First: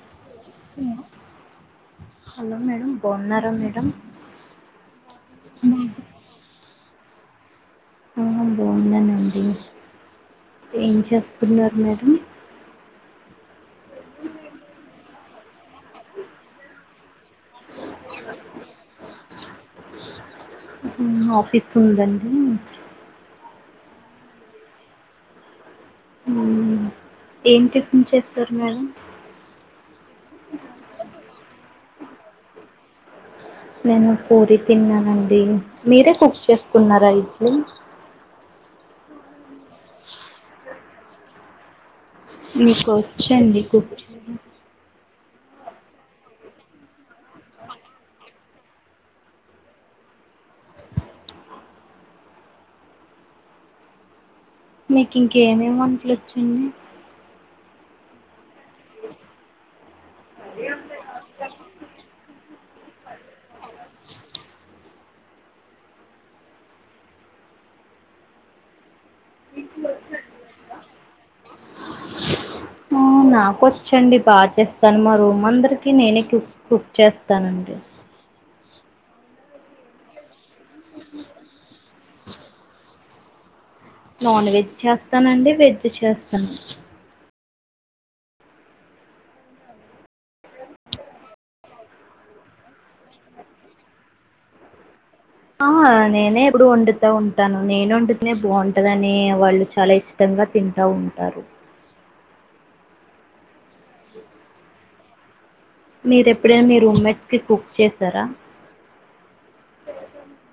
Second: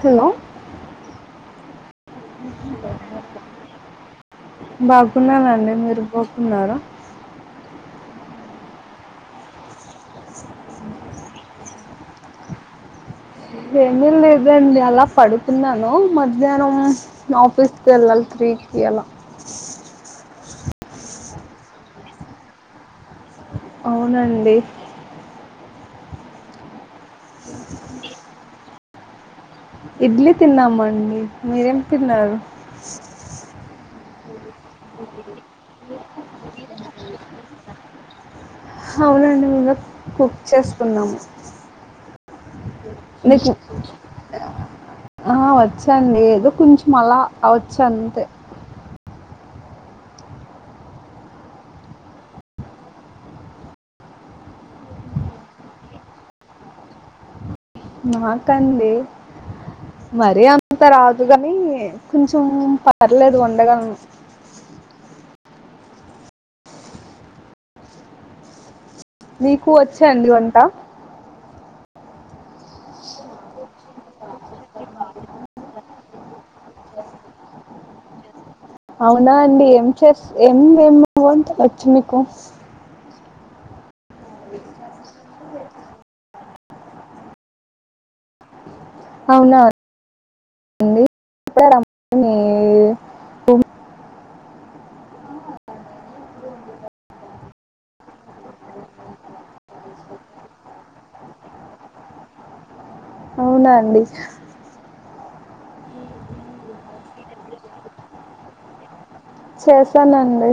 Hello hello madam బగున్నరా madam బాగున్నానండి మీరు బాగున్నార ఆ బాగున్ననండి ఏం చేస్తున్నారు మేడం ఏమి లేదండి అలా పడు తిన్నాను మధ్యాహ్నం ఆఫీస్కి వెళ్ళాలి త్రీకి అలా ఆ ఆఫీసుందండి ఔనండి హుమ్ ఏం టిఫిన్ చేస్తారు మేడం ఇడ్లీ తిన్నామండి మీరేం తిన్నారు నేను పూరి తిన్నానండి మీరే కుక్ చేసుకున్నారా ఇడ్లి అవునండి మీమే కుక్ చేసుకున్నాము మీకు మీకోచ్చండి కూక్కింగ్ ఆ ఓచ్చాండి ఏదో కొంచెం అలా ఓచ్చాంతే మీకింకేమేమి వంట్లోచ్చండి నాకండి మరీ అంత రాదు కాని కొంచెం పర్లేదు ఓండడం మీకు ఒచ్చాండి వంట మ్ నాకొచ్చండి బాగా చేస్తాను మా రూమందరికి నేనే కు-కుక్ చేస్తానండి అవునా అండి ఏంచే ఏం ఏం వంటలోచ్చు మీకు నాన్వెజ్ చేస్తానండి వెజ్ చేస్తాను అవునాండి [unintelligible] ఆ నేనే ఎప్పుడు వండుతా ఉంటాను నేను వండుతనే బాగుంటదని వాళ్ళు చాలా ఇష్టంగా తింటా ఉంటారు ఔనా అండి మీరేప్పుడైనా మీ రూమ్మేట్స్కి కుక్ చేసారా చేసానండి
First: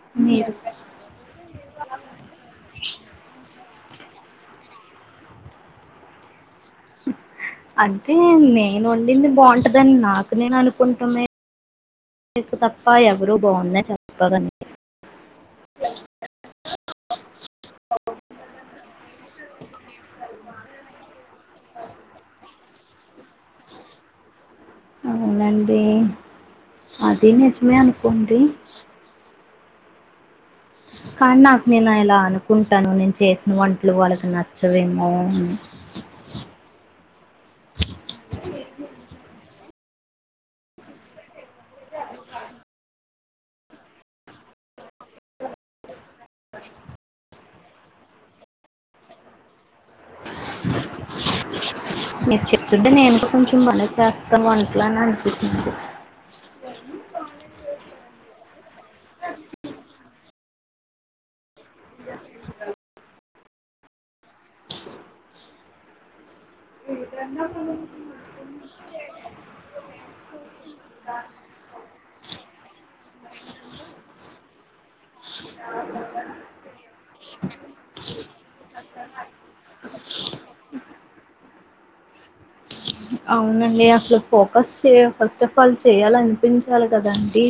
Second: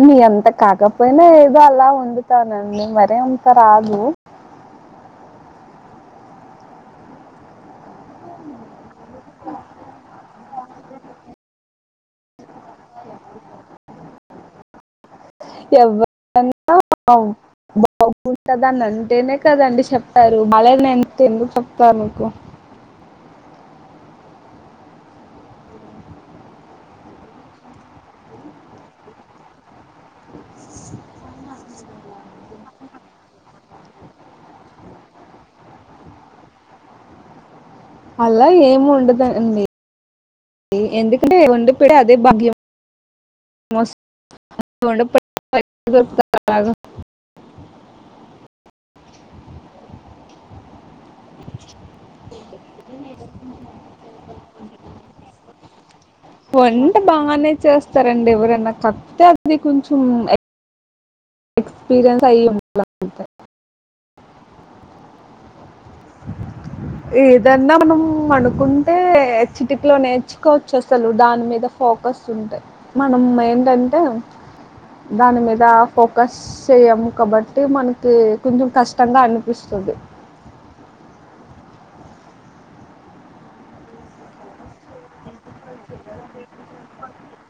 మీఅంత మీరు కాకపోయినా ఏదో అలా వోండుతానండి మరి అంత కాదు అంటే నేనోండింది బాగుంటదని నాకు నేను అనుకుంటునే నికు తప్ప ఎవరూ బాగుందని చేప్పదండి ఎవ్వరన్నా బాగ్ బాగుందని అంటేనే కదండి చెప్తారు బలేదాని అంటే ఎందుకు చెప్తరు మీకు ఔనండి అది నిజమే అనుకోండి అలా అనుకుంటాను నేను చేసిన వోంటలు వాళ్ళకి నచ్చవేమొ అల ఏముండదం డి ఎందుకంటే వండిపెడుతే అదే భాగ్యం [inaudible] చుంటే నిను కూడ కొంచెం బనే చేస్తా వంట్లని అనిపించింది వంట బానే చేస్తారండి ఎవరైనా కాకపోతే అది కొంచెం ఎక్స్పీరియన్స్ అయి [unintelligible] అంతే ఏదన్నా మనం అనుకుంటే చిటిక్లో నేర్చుకోచ్చు అసలు దాన్ మీద ఫోకస్ ఉంటది మనం ఏంటంటే దాని మీద ఫోకస్ చేయము కాబట్టి మనకి కొంచం కష్టంగా అనిపిస్త ది అవునండి అసలు ఫోకస్ చె ఫస్ట్ ఆఫ్ ఆల్ చేయాలనిపించాలి కదాండి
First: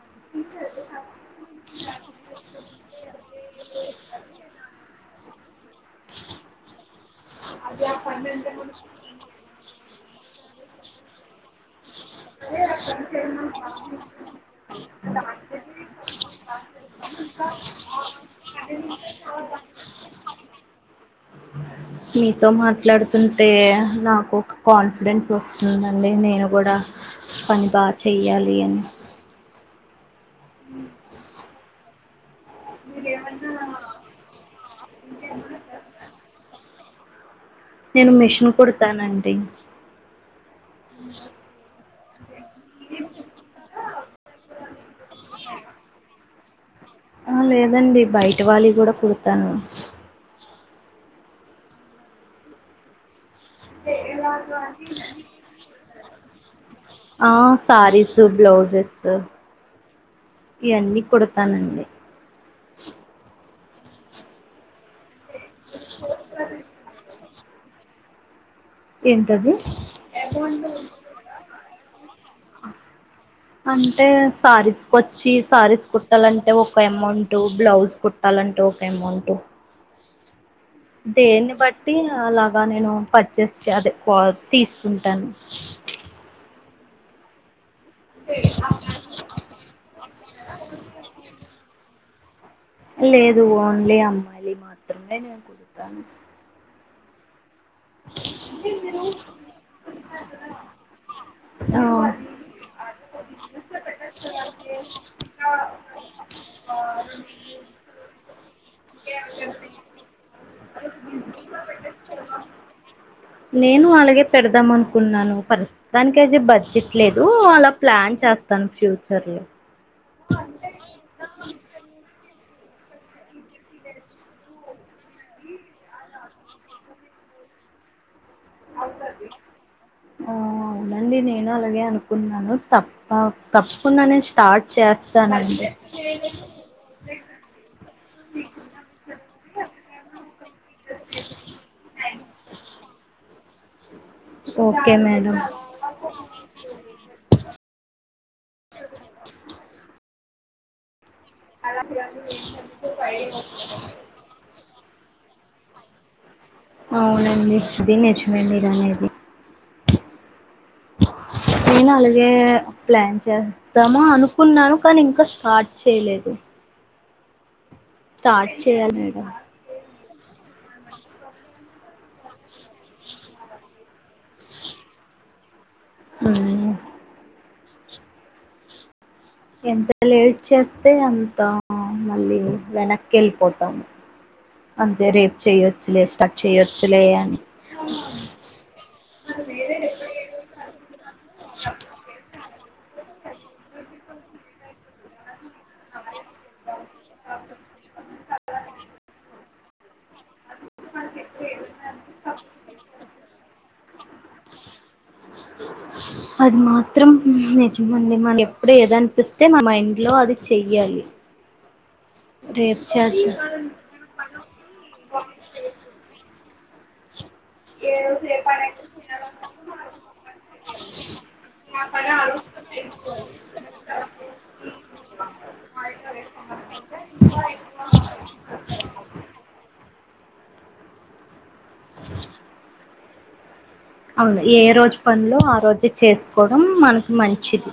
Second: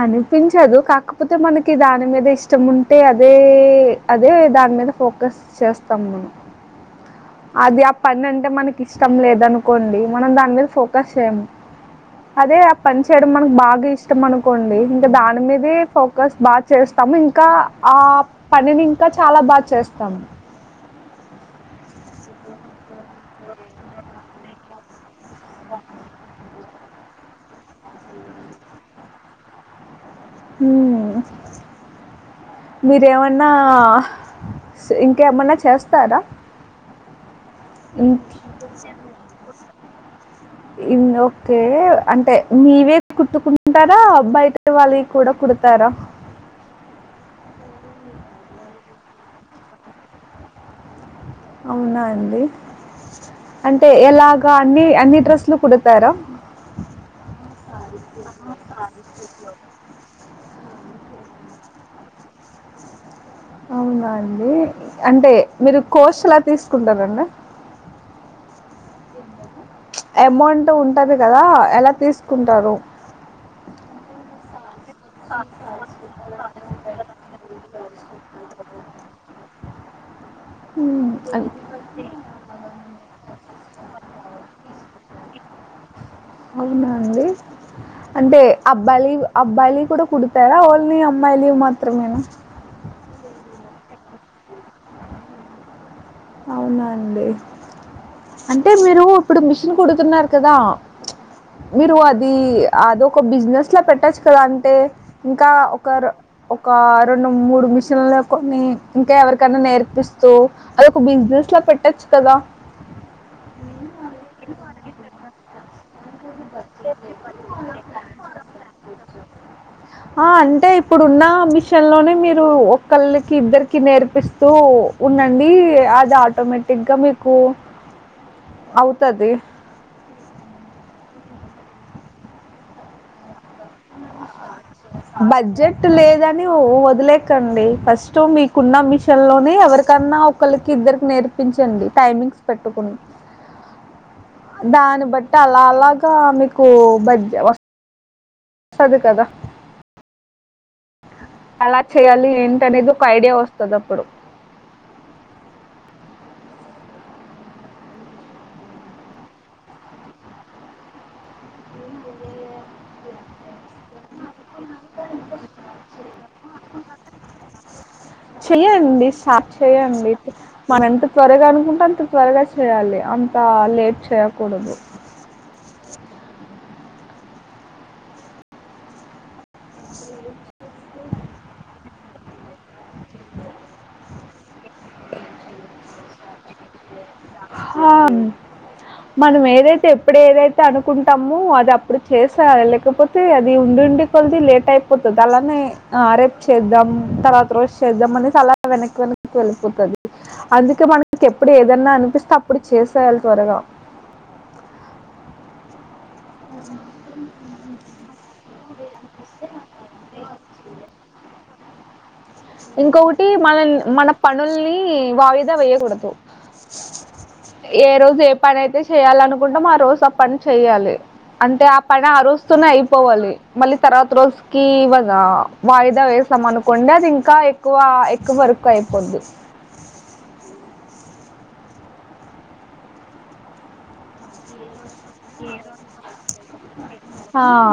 అనిపించదు కాకపోతే మనకి దాని మీద ఇష్టం ఉంటే అదే అదే ద దాన్ మీద ఫోకస్ చేస్తాం మనం అది ఆ పనంటే మనకి ఇష్టం లేదనుకోండి మనం దాన్ మీద ఫోకస్ చేయము అదే ఆ పన్ చేయడం మనక్ బాగా ఇష్టం అనుకోండి ఇంకా దాన్ మీదే ఫోకస్ బా చేస్ తం ఇంకా ఆ పనిని ఇంకా చాలా బాగ చేస్తామ్ మీతో మాట్లాడుతుంటే నాకు ఒక కాన్ఫిడెన్స్ వస్తుందండి నేను గూడా పని బా చెయ్యాలి అని హు మ్ మీరేమన్నా ఇంకేమన్నా చేస్తారా ఇం నేను మిషన్ కుడతానండి ఇం ఓకే అంటే మీవే కుట్టుకుంటారా బయట వాళ్ళై కూడా కు డుతారా ఆ లేదండి బయట వాళ్ళై గూడా కుడుతాను అవునా అండి అంటే ఎలాగా అన్ని అన్ని డ్రెస్లు కూడ్ తార ఆ సారీసు బ్లౌజేసు ఇయన్నీ కుడతానండి అవునా అండి అంటే మీరు కోస్లా తీసుకుంటారండి ఎంటది అమౌంట్ ఉంటది కదా ఎలా తీస్కుంటారు అంటే సారీస్కోచ్చి సారీస్ కుట్టాలంటే ఒక అమౌంట్ బ్లౌజ్ కుట్ ట్టలంటే ఓక ఎమౌంటు హ్మ్ అన్ దేన్ని బట్టి అలాగా నేను పర్చేస్ అదే క్వా తీస్కుంటాను అవునా అండి అంటే అబ్బాయిలయి అబ్బాయిలయి కూడా కుడుతారా ఓన్లీ అమ్మాయిలయి మాత్రమేనా లేదు ఓన్లీ అమ్మాయిలయి మాత్రమే నేన్ కుడుతను అవునా అండి అంటే మీరు ఇప్పుడు మిషిన్ కుడుతున్నారు కదా మీరు ఆ అది అదోక బిజినెస్ ల పెట్టచ్చు కదా అంటే ఇంకా ఒకర ఒక రెండు మూడు మిషన్లు కొని ఇంకా ఎవరికైనా నేర్పిస్తూ అదోక బిజినెస్ ల పెట్టచ్చు కదా నేను అలాగే పెడుదాం అనుకున్నాను ప్రస్తుతానికైతే బడ్జెట్ లేదు అలా ప్లాన్ చె స్తాన్ ఫ్యూచర్ లో ఆ అంటే ఇప్పుడున్న మెషిన్ లో ఒకళ్ళకి ఇద్దరికి నేర్పిస్తూ ఉండండి అది ఆటోమేటిక్ గా మీకు అవుతది. ఆ అవునండి ని నేను అలాగే అనుకున్నాను తప్ప తప్ బడ్జెట్ లేదని వదిలేకండి ఫస్ట్ మీకున్న మెషిన్ లోనే ఎవరికన్నా ఒకొళకి ఇద్దరికి నేర్పించండి. టైమింగ్స్ పెట్టుకుని ఓకే దాన్ని బట్టి మేడం అలా అలాగా మీకు బజ్ వస్ స్తది కదా అలా చేయాలి ఏంటనేది ఒక ఐడియా ఒస్తదప్పుడు అవునండి అదీ నేర్చుమే అండి మీరనేది నేను అల్గే ప్లాన్ చేస్తామ అనుక్ కున్నాను కానీ ఇంకా స్టార్ట్ చేయలేదు. స్టార్ట్ చేయాలి చెయ్యండి మేడం సార్ట్ చెయ్యండి మనెంత త్వరగా అనుకుంటే అంత త్వరగా చేయాలి అంతా లేట్ చేయకూడదు. ఉమ్ ఎంత లేట్ చేస్తే అంత మళ్ళీ వెనక్కెళ్ళిపోతం. అంతే రేపు చెయొచ్చులే స్టట్ చేయచ్చులే హా మనం ఏదైతే ఎప్పుడు ఏదైతే అనుకుంటామో అది అప్పుడు చేసాలె లేకపోతే తే అది ఉండి ఉండి కొల్ది లేట్ అయిపోతది అలానే ఆ రేప్ చేద్దాం తర్వాత రోజు చేద్దాం అనేసి అలా గనుకొని వెళ్ళిపోతది అందుకే మనకి ఎప్పుడు ఏదన్నా అనిపిస్ డ్ అప్పుడు చేసేయాలి త్వరగా అది మాత్రం నిజమండి మనెప్పుడేదం పిస్తే మా మైండ్లో అది చెయ్యాలి రేపు ఇంకొకటి చేద్దాం మనల్ మన పనుల్ని వాయిదా వెయ్యగూడదు. ఏ రోజు ఏ పనైతే చేయాలనుకుంటమో ఆ రోజు ఆ పని చెయ్యాలి. అంటే ఆ పని ఆ రోజుతోనే అయిపోవాలి. మళ్ళీ తర్వాత రోజుకి ఇగా వాయిదా వేసిన అనకోండి అది ఇంకా ఎక్కువ ఎక్కువ వరకు అయిపోద్ది. అవున్ ఏ రోజు పనులు ఆ రోజే చేసుకోడం మనకు ఆ మంచిది.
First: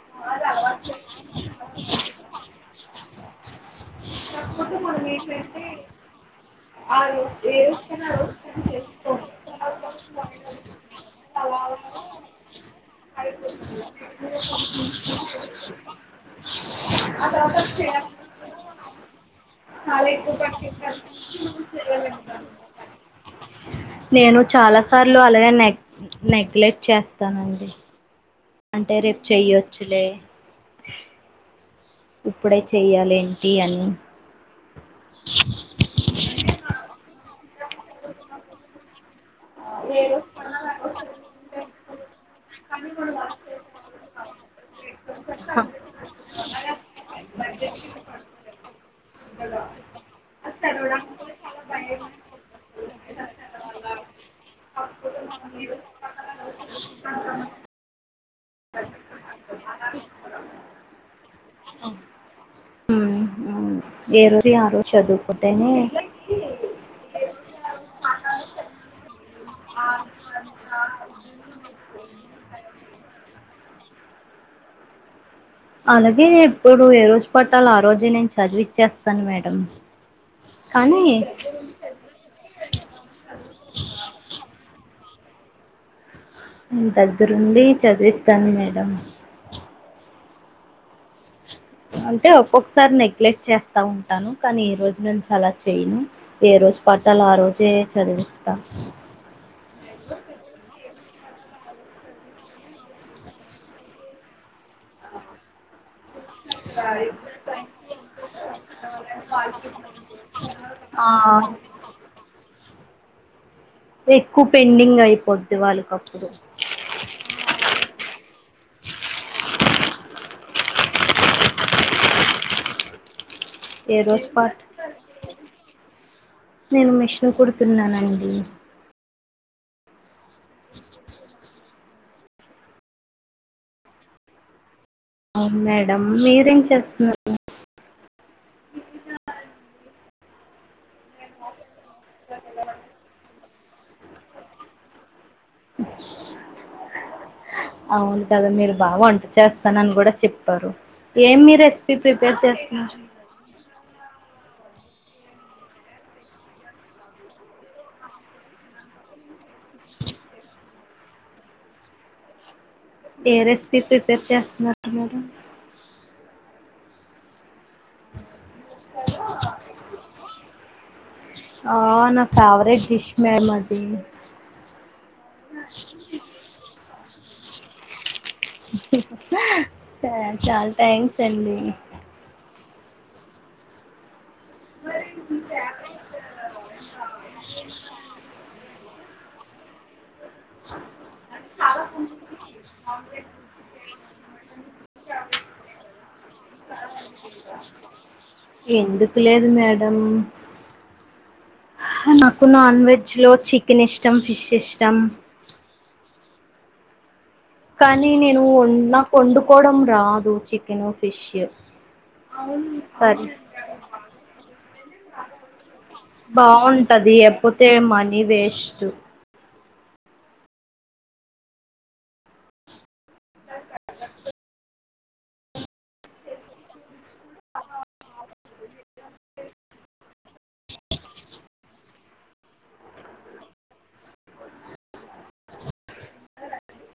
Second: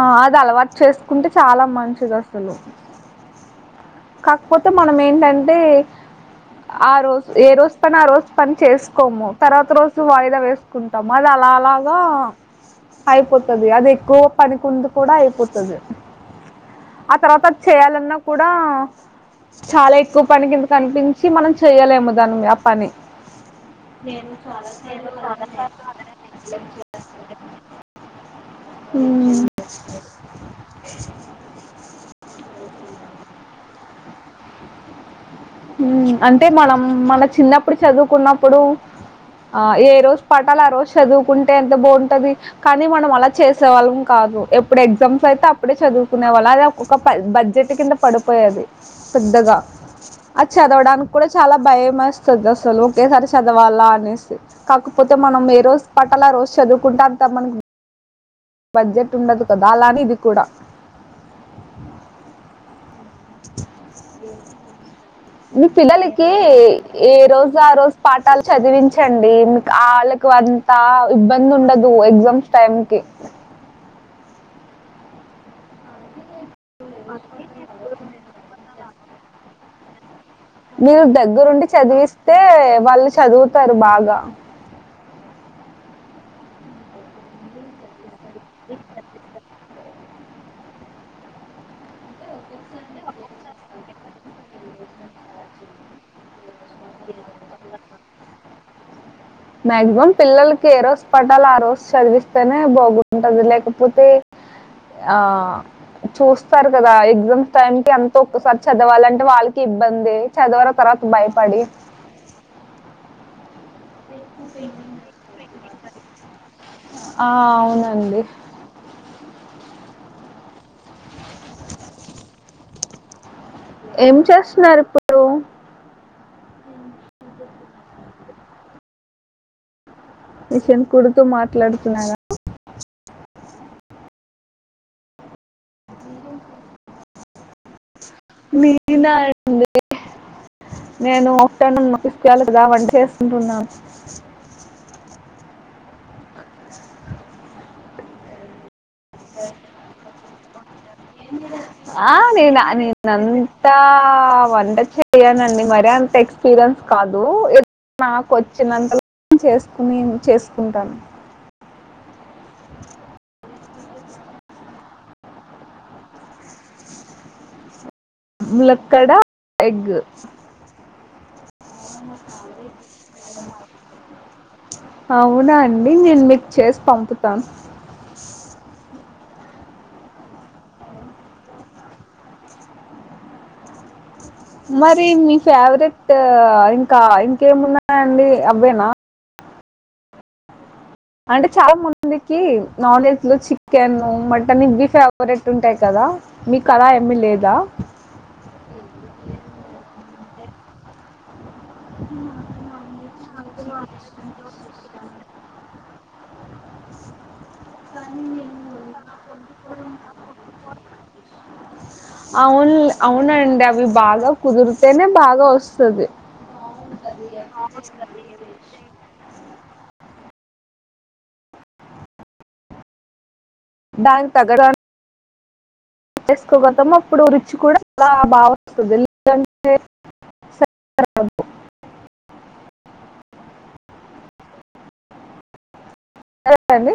ఆ అది అలవాటు చేసుకుంటే చాలా మంచిది అసలు కాకపోతే మనం ఏంటంటే ఆ రోజు ఏ రోజు పని ఆ రోజు పని చేసుకోము. తర్వాత రోజు వాయిదా వేసుకుంటాము. అద లాలా అయిపోతది అది ఎక్కువ పనికింది కూడా అయిపోతది. ఆ తర్వాత చేయాలన్నా కూడా చాలా ఎక్కువ పని కిందికనిపించి మనం చెయ్యలేము దానిని ఆ పని నేను చాలా సార్లు అలాగే నెగ్ నెగ్లెక్ట్ చేస్తానండి. అంటే రేపు ఉమ్ చెయ్యొచ్చులే ఇప్పుడే చెయ్యాలేంటి అన్నీ హుమ్ అంటే మనం మన చిన్నప్పుడు చదువుకున్నప్పుడు ఆ ఏ రోజు పాటాలు ఆ రోజు చదువుకుంటే ఎంత బావుంటది కానీ, మనం అలా చేసేవాళ్ళం కా ఎప్పుడ్ ఎగ్జామ్స్ ఐతే అప్పుడే చదువుకునే వాల్ అదే ఒక బడ్జెట్ కింద పడిపోయేది. డగా అది చదవడానికి కూడా చాలా భయమేస్తది అసలు ఒకేసారి చదవాలా అని కాకపోతే మనం ఏ రోజు పాటాల్ ఆ రోజు చదువుకుంటా అంత మనకి బడ్జెట్ ఉండదు కదా అలానే ఇది కూడా ఉ ఏ రోజుయ్ ఆ రోజు చదువ్ మీ పిల్లలికి ఏ రోజు ఆ రోజు పాఠాలు చదివించండి. మీకు ఆ అంతా ఇబ్బంది ఉండదు ఎగ్జామ్స్ టైమ్ కీ అలాగే ఇప్పుడు ఏ రోజు పాఠల్ ఆ రోజే నేను చదివిచ్చేస్తాను మేడం. నువు కానీ దగ్గరుండి చదివిస్తే వాళ్ళు చదువుతారు బాగా దగ్గరుండి చదివిస్తాను మేడం అంటే ఒక్కొక్కసారి నెగ్లెక్ట్ చేస్తా ఉంటాను కానీ, ఈ రోజు నుంచి అలా చేయను. ఏ రోజు పాఠాల్ ఆ రోజే చదివిస్తా మ్యాక్సిమమ్ పిల్లలకి ఏ రోజు. పెట్టాలా ఆ రోజు చదివిస్తేనే బాగుంటది లేకపోతే ఆహ్. చూస్తారు కదా ఎగ్జామ్స్ టైం కి అంత ఒక్కసారి చదవాలంటే వాళ్ళకి ఇబ్బందే చదవారు. ఆ [unintelligible] భయపడి. ఎక్కువ పెండింగ్ అయిపోద్ది వాళ్ళకప్పుడు. ఆహ్ అవునండి. ఏ ఏం రోజు పాటు చేస్తున్నారు ఇప్పుడు. నేను మిషన్ కుడుతున్నానండి. మిషిన్ కుడుతూ మాట్లాడుతున్నార. అవును మేడం మీరేం చేస్తున్నారు. నేనా అండి నేను ఆఫ్టేర్నూన్ మకిస్తకయాలి కదా వంట చేస్కుంటున్నాను. అవును కదా మీరు. బాగా వంట చేస్తానని కూడా చెప్పారు ఏమి రెసిపీ ప్రిపేర్ చేస్తున్నారు. అంతా వంట చేయనండి మరి అంత ఎక్స్పీరియన్స్ కాదు. నాకొచ్చినంతల చేసుకొనిం చేసుకుంటాను. ఏ రేసీపీ ప్రిపేర్ చేస్తున్నారు మేడం. ములకడా ఎగ్. ఆహ్ నా ఫేవరెట్ డిష్ మేడం అది. అవునా అండి నేను మీకు చేసి పంపుతాను. చాలా థాంక్స్ అండి. మరి మీ ఫేవరెట్ ఇంకా ఇంకేమున్నాయండి అవ్వేనా. అంటే చాలా మందికి నాన్ వెజ్ లో చికెన్ మటన్ ఇవి ఫేవరెట్ ఉంటాయి కదా. కదా మీకు అలా ఏమి లేదా. ఎందుకు లేదు మేడం. నాకు నాన్ వెజ్ లో చికెన్ ఇష్టం ఫిష్ ఇష్టం. కానీ నేను అవును. వం- నాకు వండుకోవడం రాదు చికెన్ ఫిష్ అవును సరే అవునండి అవి బాగా కుదురుతేనే బాగా వస్తది. బావుంటాది అప్పుడుకే మనీ వేస్ట్. బ్యాంక్ తగ్గడానికి. చేసుకోగతాము అప్పుడు రుచి కూడా చాలా బాగా వస్తుంది లేదంటే. ఏం అండి.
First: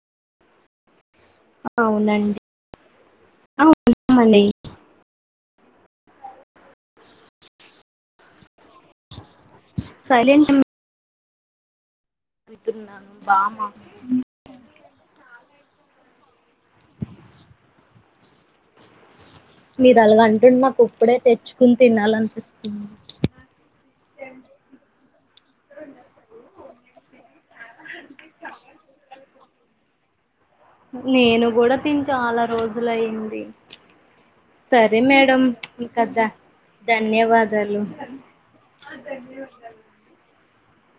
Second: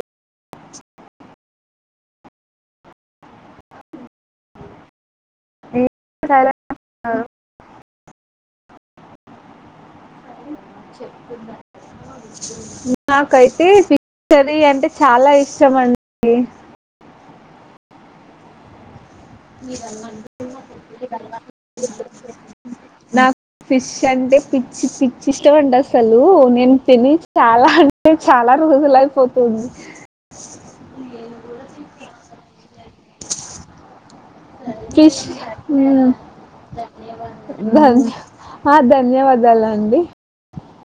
అవునుఅండీ ఆహ్ అవునండి. హలో. సైలెంట్ ఉన్. నాకైతే బామా ఫిష్ కర్రీ అంటే చాలా ఇష్టం. ఇష్టం అండి. మీరు అలాగ అంటుంటే నాకు ఇప్పుడే తెచ్చుకుని తినాలినిపిస్తుంది. నాక్. ఫిష్ అంటే పిచ్చి పిచ్చి ఇష్టం అండి అసలు నేను తిని చాలా అంటే చాలా. రోజులు అయిపోతుంది. నేను కూడా తిని చాలా రోజులైయింది. ఫిష్ ఉమ్. ధన్యవాదాలు ఆహ్ ధన్యవాదాలు అండి.